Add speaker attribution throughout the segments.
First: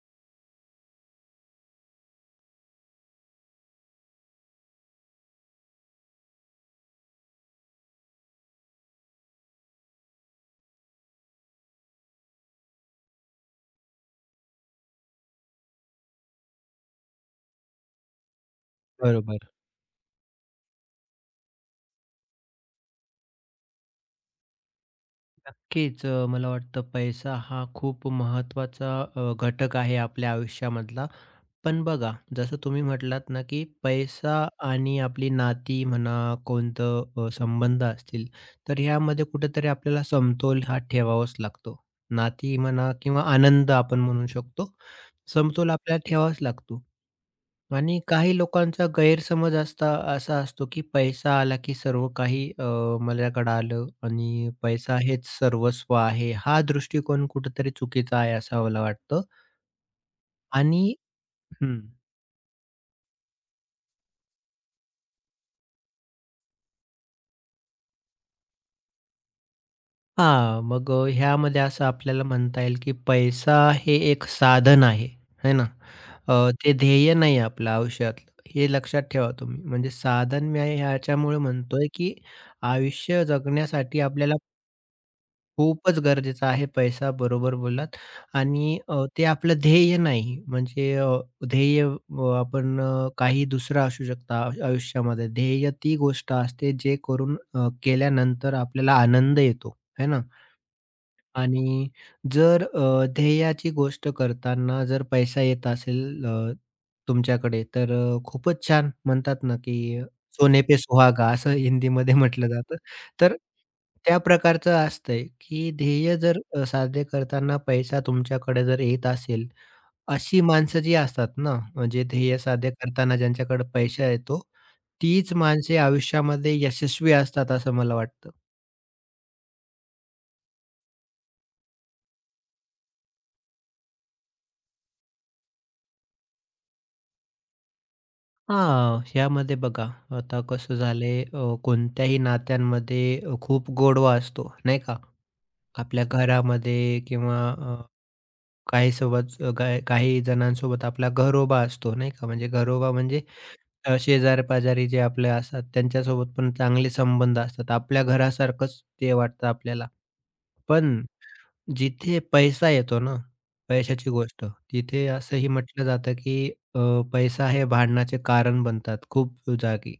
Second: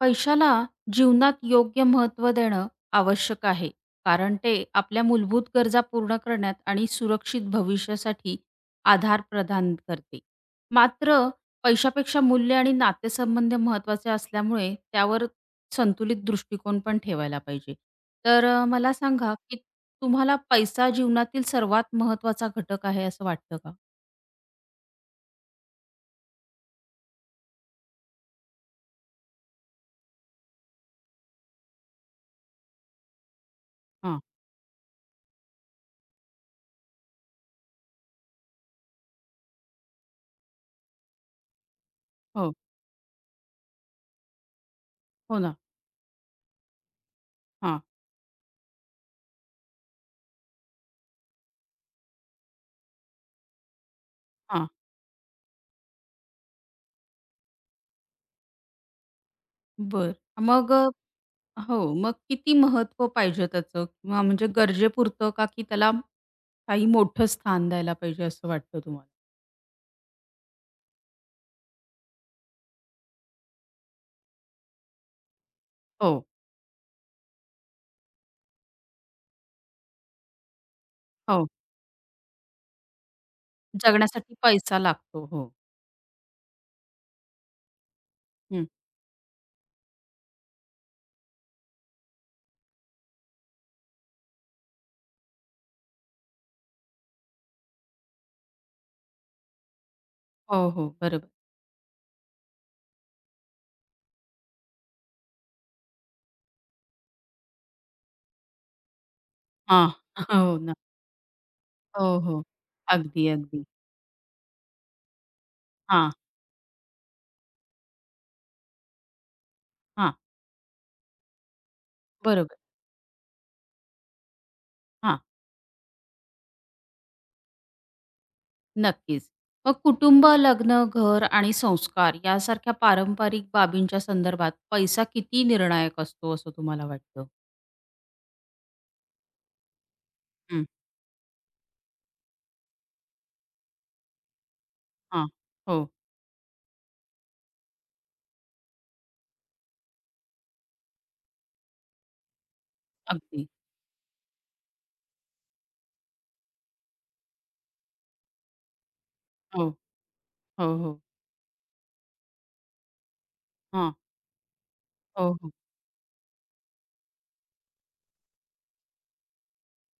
Speaker 1: पैशाला जीवनात योग्य महत्त्व देणं आवश्यक आहे, कारण ते आपल्या मूलभूत गरजा पूर्ण करण्यात आणि सुरक्षित भविष्यासाठी आधार प्रदान करते. मात्र पैशापेक्षा मूल्य आणि नातेसंबंध महत्त्वाचे असल्यामुळे त्यावर संतुलित दृष्टिकोन पण ठेवायला पाहिजे. तर मला सांगा,
Speaker 2: बरोबर.
Speaker 1: की तुम्हाला पैसा जीवनातील सर्वात महत्त्वाचा घटक आहे असं वाटतं का?
Speaker 2: नक्कीच मला वाटतं पैसा हा खूप महत्वाचा घटक आहे आपल्या आयुष्यामधला. पण बघा, जसं तुम्ही म्हटलात ना, की
Speaker 1: हां.
Speaker 2: पैसा आणि आपली नाती म्हणा, कोणतं संबंध असतील, तर ह्यामध्ये कुठेतरी आपल्याला समतोल हा ठेवावाच लागतो.
Speaker 1: हो.
Speaker 2: नाती म्हणा किंवा आनंद आपण म्हणू शकतो,
Speaker 1: हो ना.
Speaker 2: समतोल आपल्याला ठेवावाच लागतो.
Speaker 1: हां,
Speaker 2: आणि काही लोकांचा गैरसमज असा असतो, की पैसा आला की सर्व काही माझ्याकडे आलं आणि
Speaker 1: हां.
Speaker 2: पैसा हेच सर्वस्व आहे. हा दृष्टिकोन कुठेतरी चुकीचा आहे असं मला वाटतं
Speaker 1: बरं. मग
Speaker 2: आणि हं.
Speaker 1: हो, मग किती महत्त्व पाहिजे त्याचं किंवा म्हणजे गरजेपुरतं का की त्याला काही मोठं स्थान द्यायला पाहिजे असं वाटतं तुम्हाला?
Speaker 2: हां, मग ह्यामध्ये असं आपल्याला म्हणता येईल, की पैसा हे एक साधन आहे, है ना?
Speaker 1: हो,
Speaker 2: ते ध्येय नाही आपलं आयुष्यातलं. हे लक्षात ठेवा तुम्ही. म्हणजे साधन मी आहे ह्याच्यामुळे
Speaker 1: हो.
Speaker 2: म्हणतोय, की आयुष्य जगण्यासाठी
Speaker 1: जगण्यासाठी
Speaker 2: आपल्याला
Speaker 1: पैसा लागतो. हो.
Speaker 2: खूपच गरजेचं आहे पैसा, बरोबर बोललात
Speaker 1: हं.
Speaker 2: आणि ते आपलं ध्येय नाही. म्हणजे ध्येय आपण काही दुसरं असू शकता आयुष्यामध्ये. ध्येय ती गोष्ट असते जे करून केल्यानंतर आपल्याला आनंद येतो, है ना?
Speaker 1: हो, हो. बरोबर.
Speaker 2: आणि जर ध्येयाची गोष्ट करताना जर पैसा येत असेल तुमच्याकडे तर खूपच छान म्हणतात ना,
Speaker 1: हां.
Speaker 2: की
Speaker 1: हो
Speaker 2: "सोने
Speaker 1: ना.
Speaker 2: पे सुहागा" असं हिंदीमध्ये
Speaker 1: हो, हो.
Speaker 2: म्हटलं जातं.
Speaker 1: अगदी,
Speaker 2: तर
Speaker 1: अगदी.
Speaker 2: त्या प्रकारचं असतंय, की
Speaker 1: हा,
Speaker 2: ध्येय जर साध्य करताना पैसा तुमच्याकडे जर येत असेल,
Speaker 1: हा,
Speaker 2: अशी माणसं जी असतात ना, म्हणजे ध्येय
Speaker 1: बरोबर.
Speaker 2: साध्य करताना ज्यांच्याकडे पैसा येतो,
Speaker 1: हा,
Speaker 2: तीच माणसे आयुष्यामध्ये यशस्वी असतात असं मला वाटतं.
Speaker 1: नक्कीच. मग कुटुंब, लग्न, घर आणि संस्कार यासारख्या पारंपरिक बाबींच्या संदर्भात पैसा किती निर्णायक असतो असं तुम्हाला वाटतं?
Speaker 2: हां, ह्यामध्ये बघा आता
Speaker 1: हं.
Speaker 2: कसं झालंय कोणत्याही नात्यांमध्ये खूप गोडवा असतो, नाही का?
Speaker 1: हां. हो,
Speaker 2: आपल्या घरामध्ये किंवा काही सोबत काही काही जणांसोबत आपला घरोबा असतो, नाही का? म्हणजे घरोबा म्हणजे
Speaker 1: अगदी.
Speaker 2: शेजारी-पाजारी जे आपले असतात त्यांच्यासोबत पण चांगले संबंध असतात. आपल्या घरासारखंच ते वाटतं
Speaker 1: हो,
Speaker 2: आपल्याला.
Speaker 1: हो,
Speaker 2: पण
Speaker 1: हो.
Speaker 2: जिथे पैसा येतो ना,
Speaker 1: हां.
Speaker 2: पैशाची गोष्ट, तिथे
Speaker 1: हो,
Speaker 2: असंही
Speaker 1: हो.
Speaker 2: म्हटलं जातं, की अ, पैसा हे भांडणाचे कारण बनतात खूप जागी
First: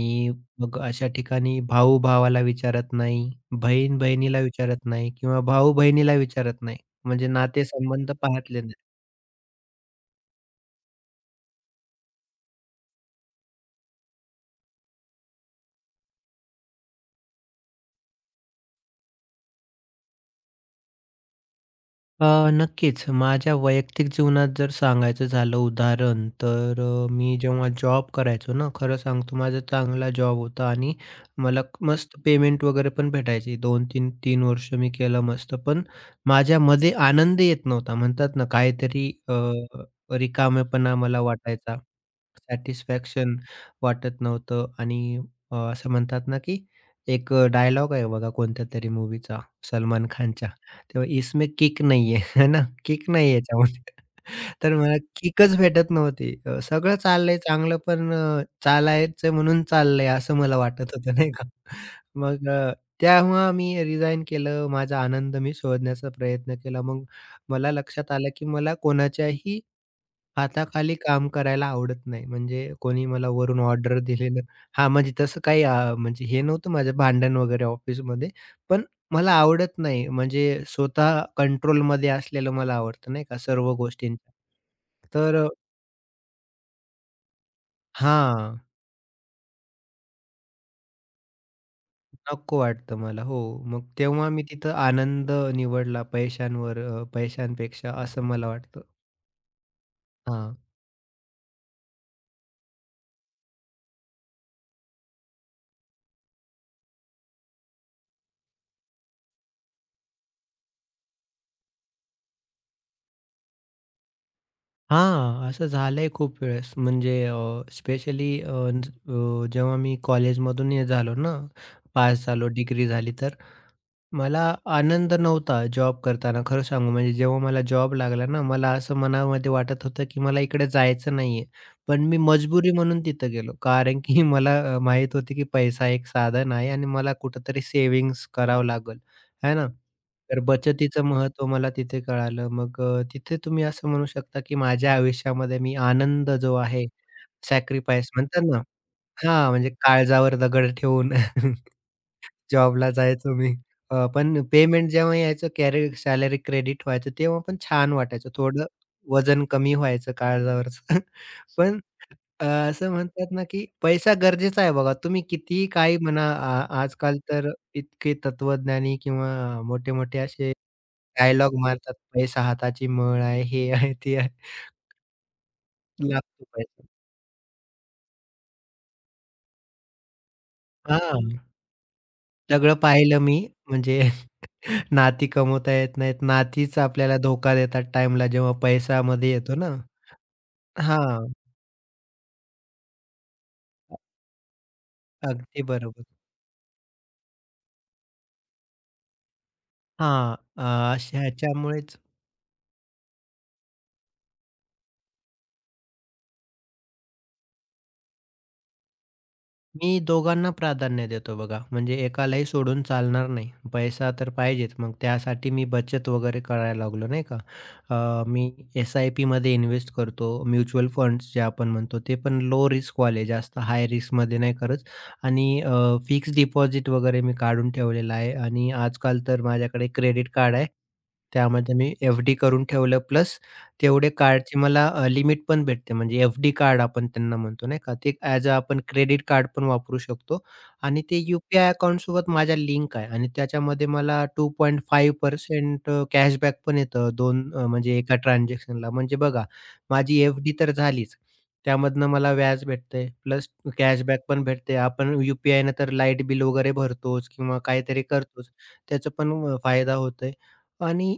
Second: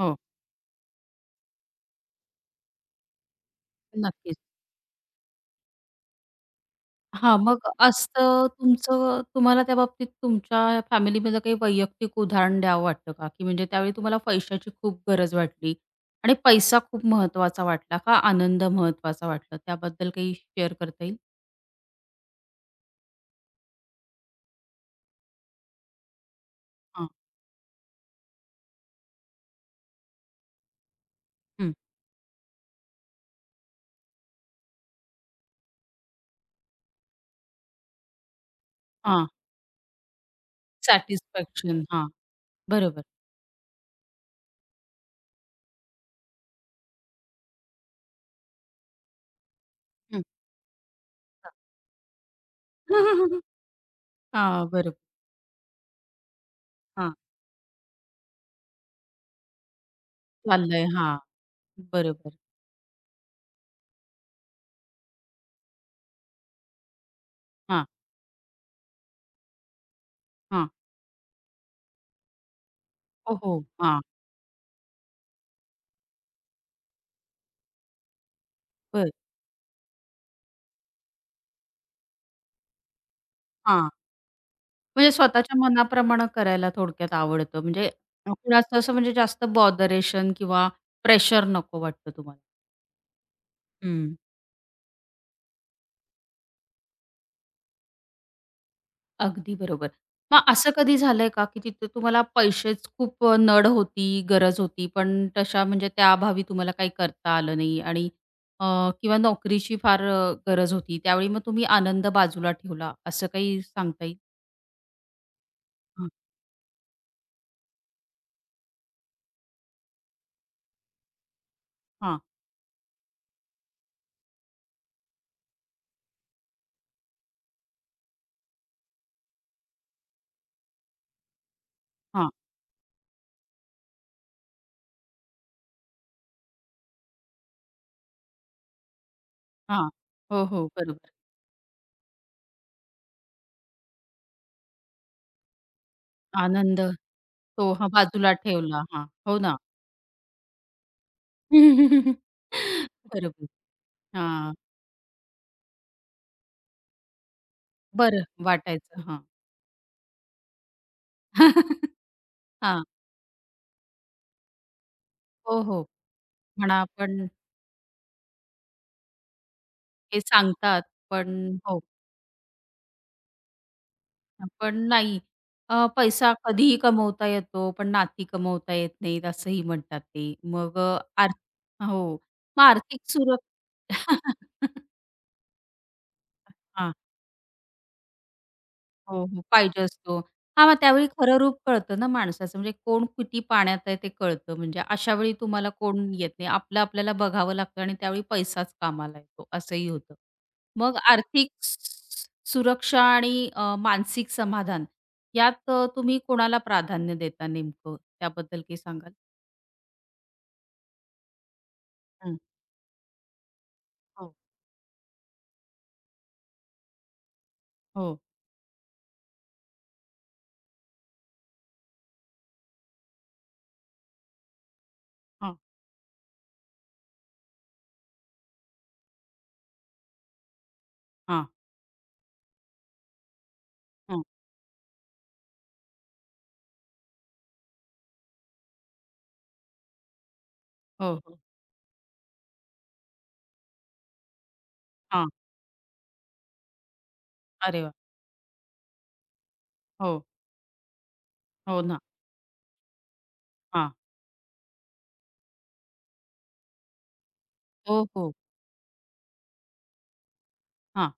Speaker 1: हो.
Speaker 2: मग अशा ठिकाणी भाऊ भावाला विचारत नाही, बहीण
Speaker 1: नक्कीच.
Speaker 2: बहिणीला विचारत नाही किंवा भाऊ बहिणीला विचारत नाही. म्हणजे
Speaker 1: हां, मग
Speaker 2: नातेसंबंध
Speaker 1: असं
Speaker 2: पाहतले
Speaker 1: तुमचं तुम्हाला त्या बाबतीत तुमच्या फॅमिलीमध्ये काही वैयक्तिक उदाहरण द्यावं वाटतं का? की म्हणजे त्यावेळी तुम्हाला पैशाची खूप गरज वाटली आणि पैसा खूप महत्वाचा वाटला का आनंद महत्वाचा वाटला? त्याबद्दल काही शेअर करता येईल?
Speaker 2: अ, नक्कीच. माझ्या वैयक्तिक जीवनात जर सांगायचं झालं उदाहरण, तर
Speaker 1: हां.
Speaker 2: मी जेव्हा जॉब करायचो ना, खरं सांगतो माझा चांगला जॉब होता आणि मला
Speaker 1: हं.
Speaker 2: मस्त पेमेंट वगैरे पण भेटायची. 2-3 3 वर्ष मी केलं मस्त. पण माझ्यामध्ये आनंद येत नव्हता. म्हणतात ना काहीतरी
Speaker 1: हां.
Speaker 2: रिकामेपणा मला वाटायचा.
Speaker 1: सॅटिस्फॅक्शन. हां. बरोबर.
Speaker 2: सॅटिस्फॅक्शन वाटत नव्हतं आणि असं म्हणतात ना, की एक डायलॉग आहे बघा कोणत्यातरी मूव्हीचा सलमान
Speaker 1: हं.
Speaker 2: खानच्या. तेव्हा इसमें किक नहीं है, है ना? किक नाही आहे याच्यामध्ये.
Speaker 1: हां,
Speaker 2: तर मला
Speaker 1: बरोबर.
Speaker 2: किकच भेटत नव्हती. सगळं
Speaker 1: हां.
Speaker 2: चाललंय चांगलं पण चालायचं म्हणून चाललंय असं मला
Speaker 1: चाललंय.
Speaker 2: वाटत होतं
Speaker 1: हां.
Speaker 2: नाही का?
Speaker 1: बरोबर.
Speaker 2: मग तेव्हा मी रिझाइन केलं. माझा आनंद मी शोधण्याचा प्रयत्न केला. मग मला
Speaker 1: हां,
Speaker 2: लक्षात आलं, की मला कोणाच्याही
Speaker 1: हां.
Speaker 2: हाताखाली काम करायला आवडत नाही. म्हणजे कोणी मला
Speaker 1: हो, हो.
Speaker 2: वरून ऑर्डर
Speaker 1: हां.
Speaker 2: दिलेलं हां, म्हणजे तसं काही म्हणजे हे नव्हतं माझं भांडण वगैरे ऑफिसमध्ये. पण मला आवडत नाही. म्हणजे स्वतः कंट्रोलमध्ये असलेलं मला आवडतं नाही का सर्व गोष्टींच्या.
Speaker 1: म्हणजे
Speaker 2: तर
Speaker 1: स्वतःच्या मनाप्रमाणे करायला थोडक्यात आवडतं. म्हणजे
Speaker 2: हां,
Speaker 1: कुणाचं असं म्हणजे जास्त बॉदरेशन किंवा प्रेशर नको वाटतं तुम्हाला.
Speaker 2: नको वाटतं मला. हो, मग
Speaker 1: हं.
Speaker 2: तेव्हा मी तिथं आनंद निवडला पैशांवर पैशांपेक्षा असं मला वाटतं.
Speaker 1: अगदी बरोबर. मग
Speaker 2: हां.
Speaker 1: असं कधी झालंय का, की तिथे तुम्हाला पैशाची खूप नड होती, गरज होती, पण तशा म्हणजे त्या अभावी तुम्हाला काही करता आलं नाही आणि अ, किंवा नोकरीची फार गरज होती. त्यावेळी मग तुम्ही आनंद बाजूला ठेवला, असं काही सांगता येईल?
Speaker 2: हां, असं
Speaker 1: हां,
Speaker 2: झालंय खूप वेळेस. म्हणजे स्पेशली जेव्हा मी कॉलेजमधून हे झालो ना,
Speaker 1: हां,
Speaker 2: पास झालो, डिग्री झाली तर मला आनंद नव्हता जॉब करताना खरं सांगू म्हणजे जेव्हा मला जॉब लागला ना, मला असं मनामध्ये वाटत होतं, की मला इकडे जायचं नाहीये. पण मी
Speaker 1: हां,
Speaker 2: मजबुरी म्हणून तिथं गेलो. कारण की मला माहीत होतं, की पैसा एक साधन आहे आणि मला कुठेतरी सेव्हिंग्ज करावं लागल आहे ना?
Speaker 1: हां.
Speaker 2: तर
Speaker 1: हो, हो,
Speaker 2: बचतीचं
Speaker 1: बरोबर.
Speaker 2: महत्त्व मला तिथे कळालं. मग तिथे तुम्ही असं म्हणू शकता, की माझ्या आयुष्यामध्ये मी आनंद जो
Speaker 1: आनंद
Speaker 2: आहे
Speaker 1: तो हां,
Speaker 2: सॅक्रिफाईस
Speaker 1: बाजूला
Speaker 2: म्हणतात ना
Speaker 1: ठेवला. हां, हो
Speaker 2: हां,
Speaker 1: ना.
Speaker 2: म्हणजे काळजावर दगड ठेवून जॉबला जायचो
Speaker 1: बरोबर.
Speaker 2: मी. पण
Speaker 1: हां,
Speaker 2: पेमेंट जेव्हा यायचं कॅरी सॅलरी क्रेडिट व्हायचं, तेव्हा पण छान
Speaker 1: बरं
Speaker 2: वाटायचं. थोडं
Speaker 1: वाटायचं. हां.
Speaker 2: वजन कमी व्हायचं काळजावरचं.
Speaker 1: हां.
Speaker 2: पण अ, असं म्हणतात ना, की पैसा गरजेचा आहे बघा. तुम्ही
Speaker 1: हो,
Speaker 2: कितीही
Speaker 1: हो.
Speaker 2: काही म्हणा,
Speaker 1: म्हणा
Speaker 2: आजकाल
Speaker 1: पण
Speaker 2: तर इतके तत्वज्ञानी किंवा मोठे-मोठे
Speaker 1: ते
Speaker 2: असे
Speaker 1: सांगतात,
Speaker 2: डायलॉग
Speaker 1: पण हो,
Speaker 2: मारतात, "पैसा हाताची मळ आहे." हे आहे, ते आहे.
Speaker 1: पण नाही. पैसा
Speaker 2: लागतो
Speaker 1: कधीही
Speaker 2: पैसा.
Speaker 1: कमवता येतो, पण नाती कमवता येत नाहीत असंही म्हणतात ते. मग
Speaker 2: हां.
Speaker 1: आर्थ हो, मग
Speaker 2: सगळं
Speaker 1: आर्थिक
Speaker 2: पाहिलं मी
Speaker 1: सुरक्षा
Speaker 2: म्हणजे नाती कमवता येत नाहीत. नातीच
Speaker 1: हा
Speaker 2: आपल्याला धोका देतात टाईमला जेव्हा
Speaker 1: हो,
Speaker 2: पैशामध्ये
Speaker 1: हो.
Speaker 2: येतो ना.
Speaker 1: पाहिजे असतो. हां, मग त्यावेळी
Speaker 2: हां,
Speaker 1: खरं रूप कळतं ना माणसाचं, म्हणजे कोण किती पाण्यात आहे ते कळतं. म्हणजे अशावेळी
Speaker 2: अगदी
Speaker 1: तुम्हाला कोण
Speaker 2: बरोबर.
Speaker 1: येत नाही. आपलं आपल्याला बघावं लागतं आणि त्यावेळी पैसाच कामाला येतो, असंही होतं.
Speaker 2: हां,
Speaker 1: मग आर्थिक स
Speaker 2: ह्याच्यामुळेच
Speaker 1: सुरक्षा आणि मानसिक समाधान यात तुम्ही कोणाला प्राधान्य देता नेमकं? त्याबद्दल काही सांगाल?
Speaker 2: मी दोघांना प्राधान्य देतो बघा. म्हणजे
Speaker 1: हं.
Speaker 2: एकालाही सोडून चालणार नाही. पैसा तर
Speaker 1: हो,
Speaker 2: पाहिजेच. मग त्यासाठी मी बचत वगैरे करायला लागलो नाही का.
Speaker 1: हो,
Speaker 2: मी एस-आय-पीमध्ये इन्व्हेस्ट करतो. म्युच्युअल फंड्स जे आपण म्हणतो ते पण लो रिस्कवाले जास्त हाय रिस्कमध्ये नाही करत
Speaker 1: हां,
Speaker 2: आणि डिपॉझिट वगैरे मी काढून ठेवलेलं आहे आणि आजकाल तर माझ्याकडे क्रेडिट कार्ड आहे.
Speaker 1: हां,
Speaker 2: त्यामध्ये मी एफ-डी करून ठेवलं प्लस तेवढे
Speaker 1: हां,
Speaker 2: कार्डची मला लिमिट पण भेटते म्हणजे एफ-डी कार्ड आपण त्यांना म्हणतो नाही का, ते ॲज अ आपण क्रेडिट कार्ड पण वापरू शकतो आणि
Speaker 1: हो,
Speaker 2: ते
Speaker 1: हो.
Speaker 2: यू-पी-आय अकाउंटसोबत माझा लिंक आहे आणि त्याच्यामध्ये मला
Speaker 1: हां.
Speaker 2: 2.5% कॅशबॅक पण येतं 2
Speaker 1: अरे वाह!
Speaker 2: म्हणजे एका ट्रान्झॅक्शनला. म्हणजे बघा, माझी
Speaker 1: हो,
Speaker 2: एफ-डी तर झालीच.
Speaker 1: हो ना.
Speaker 2: त्यामधनं मला व्याज भेटतंय प्लस
Speaker 1: हां.
Speaker 2: कॅशबॅक पण भेटते. आपण यू पी तर लाईट बिल वगैरे भरतोच किंवा
Speaker 1: हो,
Speaker 2: काहीतरी
Speaker 1: हो.
Speaker 2: करतोच. त्याचा पण फायदा होतोय
Speaker 1: हां,
Speaker 2: आणि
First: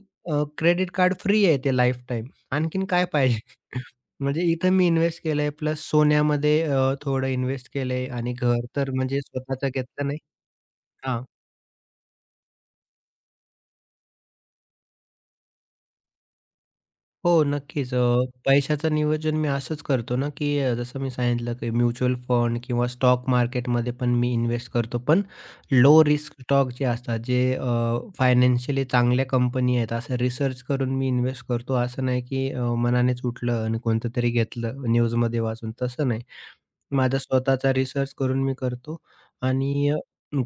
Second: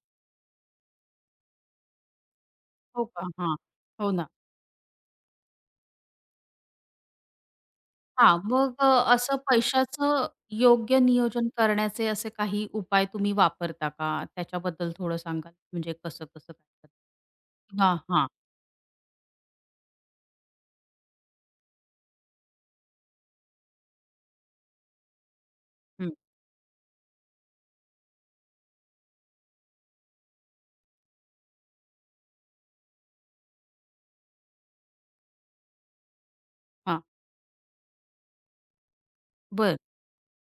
Speaker 2: क्रेडिट कार्ड फ्री आहे ते लाईफटाईम. आणखीन
Speaker 1: हो
Speaker 2: काय
Speaker 1: का?
Speaker 2: पाहिजे?
Speaker 1: हां. हो ना.
Speaker 2: म्हणजे इथं मी इन्व्हेस्ट केलंय प्लस सोन्यामध्ये थोडं इन्व्हेस्ट केलंय आणि
Speaker 1: हां,
Speaker 2: घर
Speaker 1: मग
Speaker 2: तर म्हणजे
Speaker 1: असं
Speaker 2: स्वतःचं घेतलं नाही.
Speaker 1: पैशाचं योग्य
Speaker 2: हां.
Speaker 1: नियोजन करण्याचे असे काही उपाय तुम्ही वापरता का? त्याच्याबद्दल थोडं सांगाल? म्हणजे कसं-कसं काय करता?
Speaker 2: हो,
Speaker 1: किंवा
Speaker 2: नक्कीच.
Speaker 1: हां,
Speaker 2: पैशाचं नियोजन मी असंच करतो ना, की जसं मी सांगितलं, की म्युच्युअल फंड किंवा स्टॉक मार्केटमध्ये पण मी इन्व्हेस्ट करतो. पण लो
Speaker 1: हं,
Speaker 2: रिस्क स्टॉक जे असतात, जे फायनान्शियली चांगल्या कंपनी आहेत, असं रिसर्च करून मी इन्व्हेस्ट करतो. असं नाही, की मनानेच उठलं आणि कोणतं तरी घेतलं न्यूजमध्ये वाचून, तसं नाही.
Speaker 1: हां,
Speaker 2: माझा स्वतःचा रिसर्च करून मी करतो
Speaker 1: बरं.
Speaker 2: आणि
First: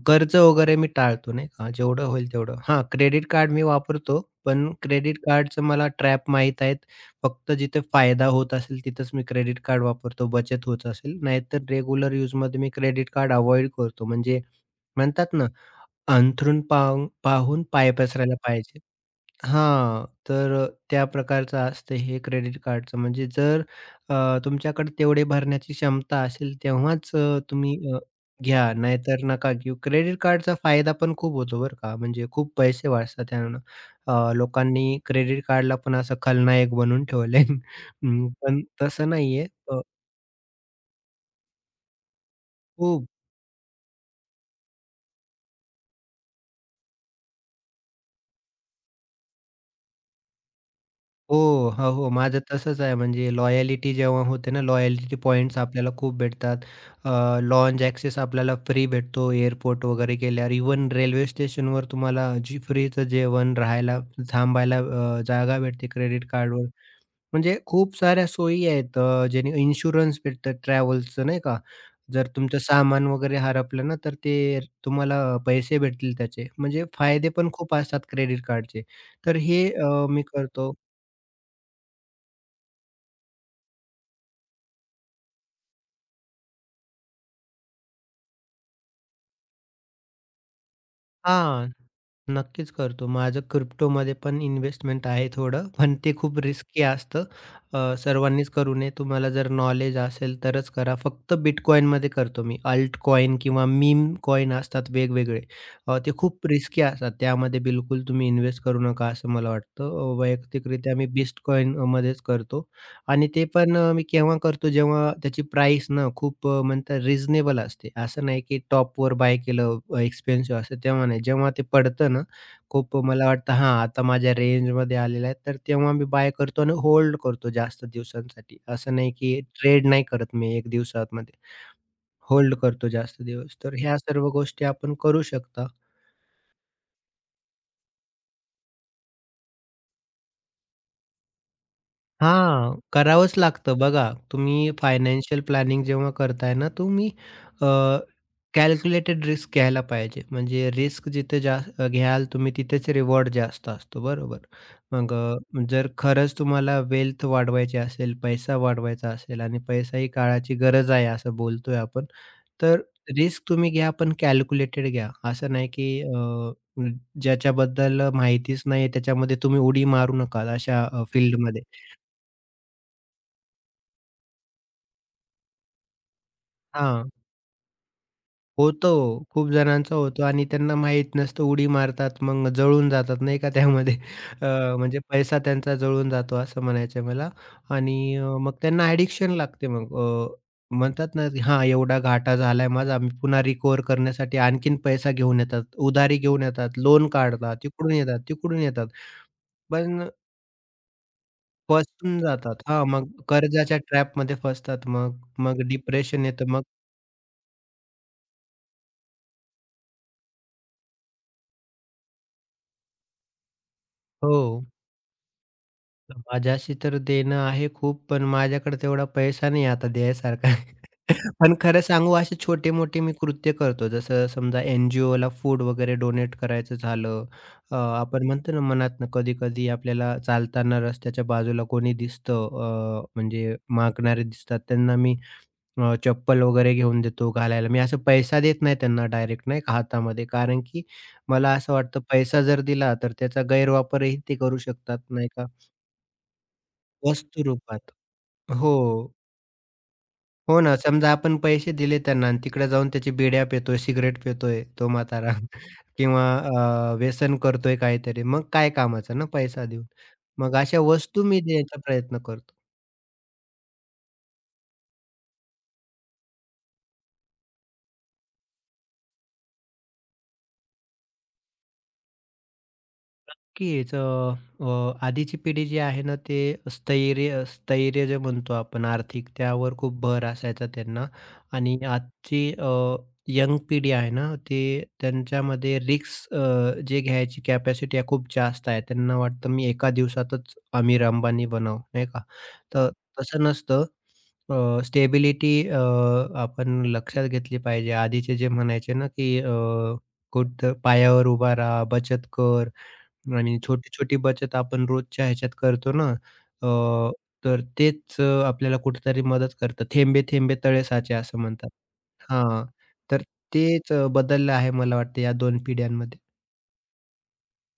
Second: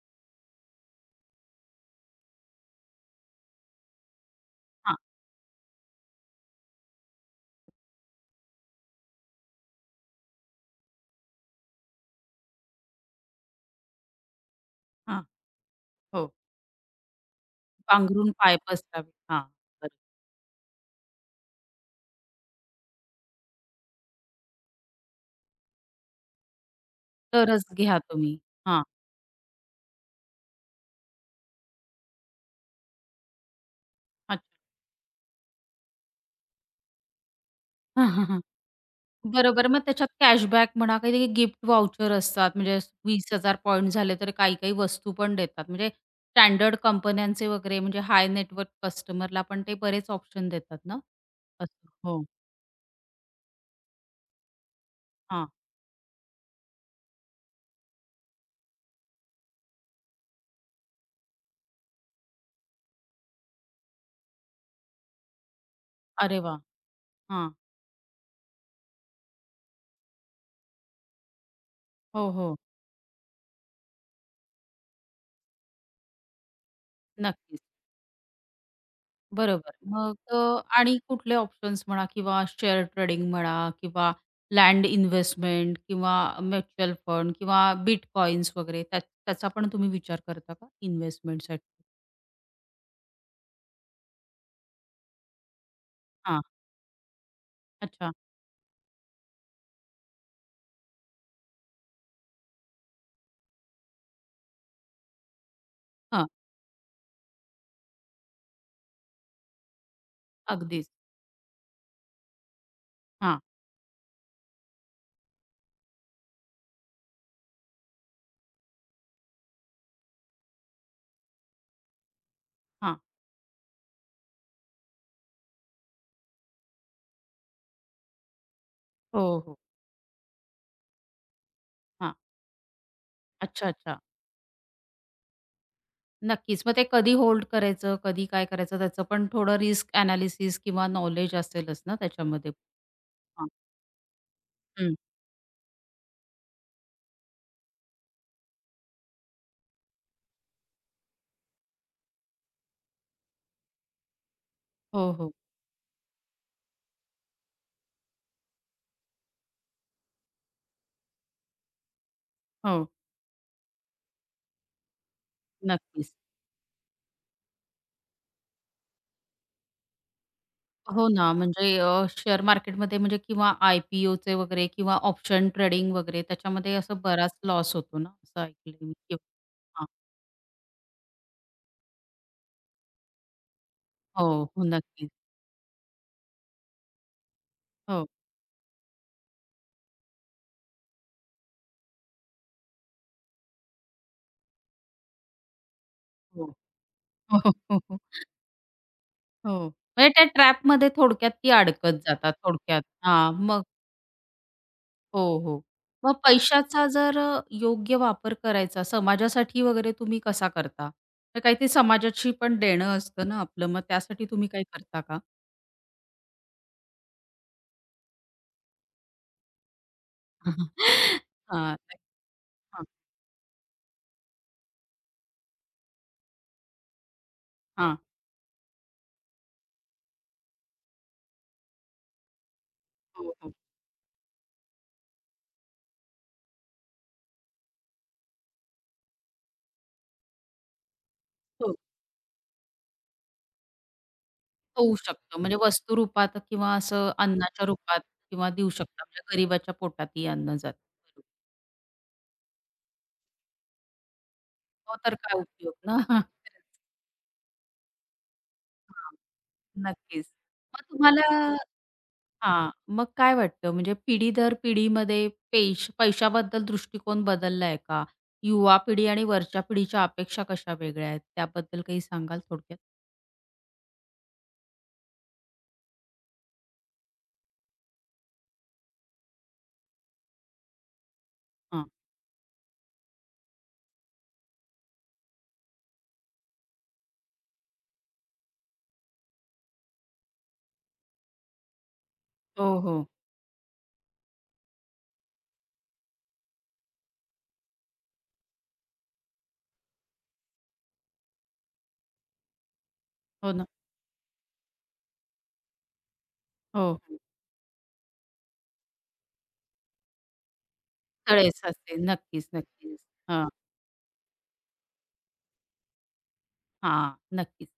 Speaker 2: कर्ज वगैरे मी टाळतो नाही का, जेवढं होईल तेवढं. हां, क्रेडिट कार्ड मी वापरतो, पण
Speaker 1: हां,
Speaker 2: क्रेडिट कार्डचं मला ट्रॅप माहीत आहेत. फक्त जिथे फायदा होत असेल तिथेच मी क्रेडिट कार्ड वापरतो, बचत होत असेल. नाहीतर रेग्युलर यूजमध्ये मी क्रेडिट कार्ड अव्हॉइड करतो. म्हणजे
Speaker 1: हां,
Speaker 2: म्हणतात ना,
Speaker 1: हो.
Speaker 2: अंथरूण पाहून पाहून पाय
Speaker 1: पांघरून
Speaker 2: पसरायला
Speaker 1: पाय
Speaker 2: पाहिजे.
Speaker 1: पसरावे. हां, बरं.
Speaker 2: हां, तर त्या प्रकारचं असतं हे क्रेडिट कार्डचं. म्हणजे जर तुमच्याकडे तेवढे भरण्याची क्षमता असेल तेव्हाच
Speaker 1: तरच
Speaker 2: तुम्ही
Speaker 1: घ्या तुम्ही.
Speaker 2: घ्या,
Speaker 1: हां,
Speaker 2: नाहीतर नका घेऊ. क्रेडिट कार्डचा फायदा पण खूप होतो बरं का, म्हणजे खूप पैसे वाचतात त्यानं.
Speaker 1: अच्छा.
Speaker 2: लोकांनी क्रेडिट कार्डला पण असं खलनायक बनवून ठेवलंय. अं, पण तसं नाहीये.
Speaker 1: बरोबर. मग त्याच्यात कॅशबॅक म्हणा, काही गिफ्ट व्हाउचर असतात. म्हणजे
Speaker 2: खूप
Speaker 1: 20,000 पॉइंट झाले तर काही-काही वस्तू पण देतात. म्हणजे स्टँडर्ड कंपन्यांचे वगैरे म्हणजे हाय नेटवर्क कस्टमरला पण ते बरेच ऑप्शन देतात ना?
Speaker 2: हो,
Speaker 1: असं.
Speaker 2: हो, हो.
Speaker 1: हो.
Speaker 2: माझं तसंच आहे म्हणजे लॉयॅलिटी जेव्हा होते ना, लॉयॅलिटी
Speaker 1: हां.
Speaker 2: पॉइंट्स आपल्याला खूप भेटतात. अ, लाँज ॲक्सेस आपल्याला फ्री भेटतो एअरपोर्ट वगैरे गेल्यावर. इवन रेल्वे स्टेशनवर तुम्हाला जी फ्रीचं जेवण, राहायला, थांबायला जागा भेटते क्रेडिट
Speaker 1: अरे वाह!
Speaker 2: कार्डवर.
Speaker 1: हां.
Speaker 2: म्हणजे खूप साऱ्या सोयी आहेत ज्याने इन्शुरन्स भेटतं ट्रॅव्हल्सचं नाही का. जर
Speaker 1: हो, हो.
Speaker 2: तुमचं सामान वगैरे हरपलं ना, तर ते तुम्हाला पैसे भेटतील त्याचे. म्हणजे फायदे पण
Speaker 1: नक्कीच.
Speaker 2: खूप असतात क्रेडिट कार्डचे. तर हे
Speaker 1: बरोबर. मग
Speaker 2: मी करतो
Speaker 1: आणि कुठले ऑप्शन्स म्हणा किंवा शेअर ट्रेडिंग म्हणा किंवा लँड इन्व्हेस्टमेंट किंवा म्युच्युअल फंड किंवा बिटकॉइन्स वगैरे त्या त्याचा पण तुम्ही विचार करता का इन्व्हेस्टमेंटसाठी?
Speaker 2: हां. नक्कीच करतो. माझं क्रिप्टोमध्ये पण इन्व्हेस्टमेंट आहे थोडं, पण ते खूप
Speaker 1: हां.
Speaker 2: रिस्की असतं.
Speaker 1: अच्छा.
Speaker 2: सर्वांनीच करू नये. तुम्हाला जर नॉलेज असेल तरच करा. फक्त बिटकॉईनमध्ये करतो मी. अल्टकॉईन किंवा मीम कॉईन असतात वेगवेगळे. ते
Speaker 1: हां,
Speaker 2: खूप रिस्की असतात. त्यामध्ये बिलकुल तुम्ही इन्व्हेस्ट करू नका असं मला वाटतं.
Speaker 1: अगदीच.
Speaker 2: वैयक्तिकरित्या मी बिटकॉईनमध्येच करतो. आणि
Speaker 1: हां,
Speaker 2: ते पण मी केव्हा करतो जेव्हा त्याची प्राइस ना खूप म्हणतात रिझनेबल असते. असं नाही की टॉपवर बाय केलं एक्सपेन्सिव्ह असतं तेव्हा नाही. जेव्हा ते पडतं ना खूप
Speaker 1: हां.
Speaker 2: मला वाटतं हां, आता माझ्या रेंजमध्ये आलेलं आहे तर तेव्हा मी बाय करतो आणि होल्ड करतो जास्त दिवसांसाठी. असं नाही
Speaker 1: हो,
Speaker 2: की
Speaker 1: हो.
Speaker 2: ट्रेड नाही करत मी 1 दिवसामध्ये.
Speaker 1: हां.
Speaker 2: होल्ड करतो जास्त दिवस.
Speaker 1: अच्छा,
Speaker 2: तर ह्या
Speaker 1: अच्छा.
Speaker 2: सर्व गोष्टी आपण करू शकता.
Speaker 1: नक्कीच. मग ते कधी होल्ड करायचं, कधी काय करायचं त्याचं पण थोडं रिस्क एनालिसिस किंवा नॉलेज असेलच ना त्याच्यामध्ये?
Speaker 2: हां, करावंच
Speaker 1: हां.
Speaker 2: लागतं बघा. तुम्ही
Speaker 1: हं.
Speaker 2: फायनान्शियल प्लॅनिंग जेव्हा करताय ना, तुम्ही अ, कॅल्क्युलेटेड रिस्क घ्यायला पाहिजे. म्हणजे रिस्क जिथे जास्त घ्याल तुम्ही तिथेच रिवॉर्ड जास्त असतो, बरोबर.
Speaker 1: हो,
Speaker 2: मग
Speaker 1: हो.
Speaker 2: जर खरंच तुम्हाला वेल्थ वाढवायची असेल, पैसा वाढवायचा असेल आणि पैसा ही काळाची गरज आहे असं बोलतोय आपण, तर
Speaker 1: हो.
Speaker 2: रिस्क तुम्ही घ्या पण कॅल्क्युलेटेड घ्या. असं नाही की
Speaker 1: नक्कीच.
Speaker 2: ज्याच्याबद्दल माहितीच नाही त्याच्यामध्ये तुम्ही उडी मारू नका अशा
Speaker 1: हो ना,
Speaker 2: फील्डमध्ये.
Speaker 1: म्हणजे शेअर मार्केटमध्ये म्हणजे किंवा IPOचे वगैरे किंवा ऑप्शन ट्रेडिंग वगैरे त्याच्यामध्ये असा
Speaker 2: हां.
Speaker 1: बराच लॉस होतो ना, असं
Speaker 2: होतो.
Speaker 1: ऐकलंय मी.
Speaker 2: खूप
Speaker 1: हां.
Speaker 2: जणांचा होतो आणि त्यांना माहीत नसतं उडी मारतात, मग जळून जातात नाही का त्यामध्ये.
Speaker 1: हो, हो.
Speaker 2: म्हणजे
Speaker 1: नक्कीच.
Speaker 2: पैसा त्यांचा जळून जातो असं म्हणायचं आहे मला
Speaker 1: हो,
Speaker 2: आणि मग त्यांना ॲडिक्शन लागते मग. म्हणतात ना, की हां, एवढा घाटा झालाय माझा, मी पुन्हा रिकव्हर करण्यासाठी आणखीन पैसा घेऊन येतात, उधारी घेऊन
Speaker 1: हो.
Speaker 2: येतात, लोन
Speaker 1: हो,
Speaker 2: काढतात,
Speaker 1: हो,
Speaker 2: तिकडून
Speaker 1: हो.
Speaker 2: येतात, तिकडून येतात.
Speaker 1: हो.
Speaker 2: पण
Speaker 1: म्हणजे त्या ट्रॅपमध्ये थोडक्यात ती अडकत
Speaker 2: फसून
Speaker 1: जातात
Speaker 2: जातात.
Speaker 1: थोडक्यात.
Speaker 2: हां, मग
Speaker 1: हां, मग
Speaker 2: कर्जाच्या ट्रॅपमध्ये फसतात मग.
Speaker 1: हो,
Speaker 2: मग
Speaker 1: हो. मग
Speaker 2: डिप्रेशन येतं मग.
Speaker 1: पैशाचा जर योग्य वापर करायचा समाजासाठी वगैरे तुम्ही कसा करता? तर काही ते समाजाशी पण देणं असतं ना आपलं, मग त्यासाठी
Speaker 2: हो.
Speaker 1: तुम्ही काही करता का?
Speaker 2: माझ्याशी तर देणं आहे खूप, पण माझ्याकडे तेवढा पैसा नाही आता द्यायसारखा. पण
Speaker 1: हां.
Speaker 2: खरं सांगू असे
Speaker 1: हां,
Speaker 2: छोटे-मोठे मी कृत्य करतो. जसं समजा एन-जी-ओला फूड वगैरे डोनेट करायचं झालं.
Speaker 1: हां.
Speaker 2: आपण म्हणतो ना मनातनं कधी-कधी आपल्याला चालताना रस्त्याच्या बाजूला कोणी दिसतं,
Speaker 1: हो, हो.
Speaker 2: म्हणजे मागणारे दिसतात त्यांना मी चप्पल वगैरे घेऊन देतो घालायला. मी असं पैसा देत नाही त्यांना डायरेक्ट नाही का हातामध्ये. कारण की मला असं
Speaker 1: हो,
Speaker 2: वाटतं पैसा जर दिला तर त्याचा गैरवापरही ते करू
Speaker 1: होऊ
Speaker 2: शकतात नाही
Speaker 1: शकतं.
Speaker 2: का.
Speaker 1: म्हणजे वस्तू रूपात किंवा असं
Speaker 2: वस्तू
Speaker 1: अन्नाच्या
Speaker 2: रूपात.
Speaker 1: रूपात किंवा देऊ
Speaker 2: हो.
Speaker 1: शकता. म्हणजे गरिबाच्या पोटातही अन्न
Speaker 2: हो ना.
Speaker 1: जातं.
Speaker 2: समजा आपण पैसे दिले त्यांना आणि तिकडे जाऊन त्याची बिड्या पितोय, सिगारेट पितोय तो
Speaker 1: हो, तर
Speaker 2: म्हातारा
Speaker 1: काय उपयोग ना?
Speaker 2: किंवा व्यसन करतोय काहीतरी. मग काय कामाचा ना पैसा देऊन.
Speaker 1: नक्कीच.
Speaker 2: मग अशा
Speaker 1: मग
Speaker 2: वस्तू
Speaker 1: तुम्हाला
Speaker 2: मी देण्याचा प्रयत्न करतो.
Speaker 1: हां, मग काय वाटतं म्हणजे पिढी दर पिढीमध्ये पेश पैशाबद्दल दृष्टिकोन बदललाय का? युवा पिढी आणि वरच्या पिढीच्या अपेक्षा कशा वेगळ्या आहेत? त्याबद्दल काही सांगाल थोडक्यात?
Speaker 2: नक्कीच. आधीची पिढी जी आहे ना, ते स्थैर्य स्थैर्य जे म्हणतो आपण आर्थिक, त्यावर खूप भर असायचा त्यांना आणि
Speaker 1: हां.
Speaker 2: आजची यंग पिढी आहे ना, ते त्यांच्यामध्ये रिस्क जे घ्यायची कॅपॅसिटी आहे खूप जास्त आहे. त्यांना वाटतं मी एका दिवसातच आमिर अंबानी बनावं, नाही का?
Speaker 1: हो,
Speaker 2: तर
Speaker 1: हो.
Speaker 2: तसं नसतं. स्टेबिलिटी आपण लक्षात घेतली पाहिजे. आधीचे जे म्हणायचे ना, की कुठं पायावर उभा राहा, बचत कर.
Speaker 1: हो
Speaker 2: आणि
Speaker 1: ना.
Speaker 2: छोटी-छोटी बचत आपण रोजच्या ह्याच्यात करतो ना, अ,
Speaker 1: हो, हो.
Speaker 2: तर तेच आपल्याला कुठेतरी मदत करतं. "थेंबे थेंबे तळे साचे" असं
Speaker 1: तळे
Speaker 2: म्हणतात.
Speaker 1: साचे. नक्कीच,
Speaker 2: हां,
Speaker 1: नक्कीच.
Speaker 2: तर
Speaker 1: हां.
Speaker 2: तेच बदललं आहे मला वाटतं या दोन पिढ्यांमध्ये.
Speaker 1: हां, नक्कीच.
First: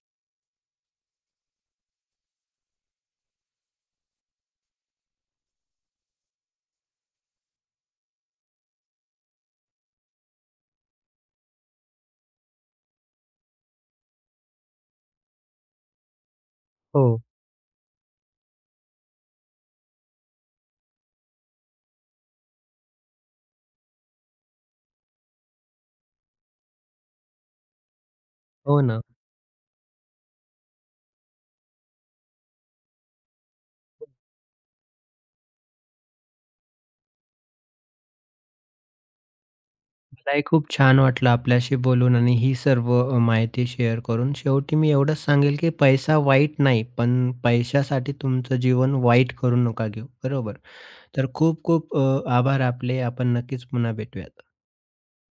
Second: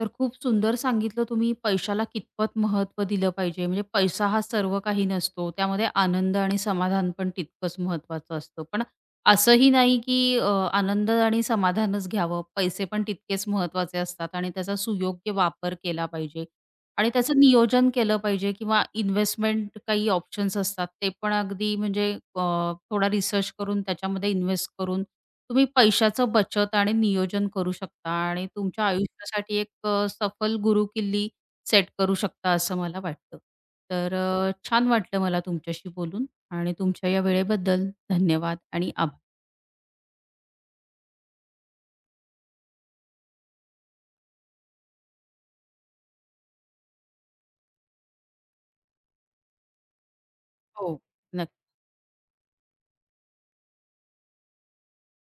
Speaker 1: तर खूप सुंदर सांगितलं तुम्ही पैशाला कितपत महत्त्व दिलं पाहिजे. म्हणजे पैसा हा सर्व काही नसतो. त्यामध्ये आनंद आणि समाधान पण तितकंच महत्त्वाचं असतं. पण असंही नाही, की आनंद आणि समाधानच घ्यावं. पैसे पण तितकेच महत्त्वाचे असतात आणि त्याचा सुयोग्य वापर केला पाहिजे.
Speaker 2: हो,
Speaker 1: आणि त्याचं नियोजन केलं पाहिजे किंवा इन्व्हेस्टमेंट काही ऑप्शन्स असतात ते पण अगदी म्हणजे थोडा रिसर्च करून त्याच्यामध्ये इन्व्हेस्ट करून तुम्ही पैशाचं बचत आणि नियोजन करू शकता आणि
Speaker 2: हो
Speaker 1: तुमच्या
Speaker 2: ना.
Speaker 1: आयुष्यासाठी एक सफल गुरुकिल्ली सेट करू शकता असं मला वाटतं. तर छान वाटलं मला तुमच्याशी बोलून आणि तुमच्या या वेळेबद्दल धन्यवाद आणि आभार.
Speaker 2: मलाही खूप छान वाटलं आपल्याशी बोलून आणि ही सर्व माहिती शेअर करून. शेवटी मी एवढंच सांगेल, की पैसा वाईट नाही, पण पैशासाठी तुमचं जीवन वाईट करू नका घेऊ. बरोबर?
Speaker 1: हो.
Speaker 2: तर खूप
Speaker 1: नक्की.
Speaker 2: खूप आभार आपले. आपण नक्कीच पुन्हा भेटूयात.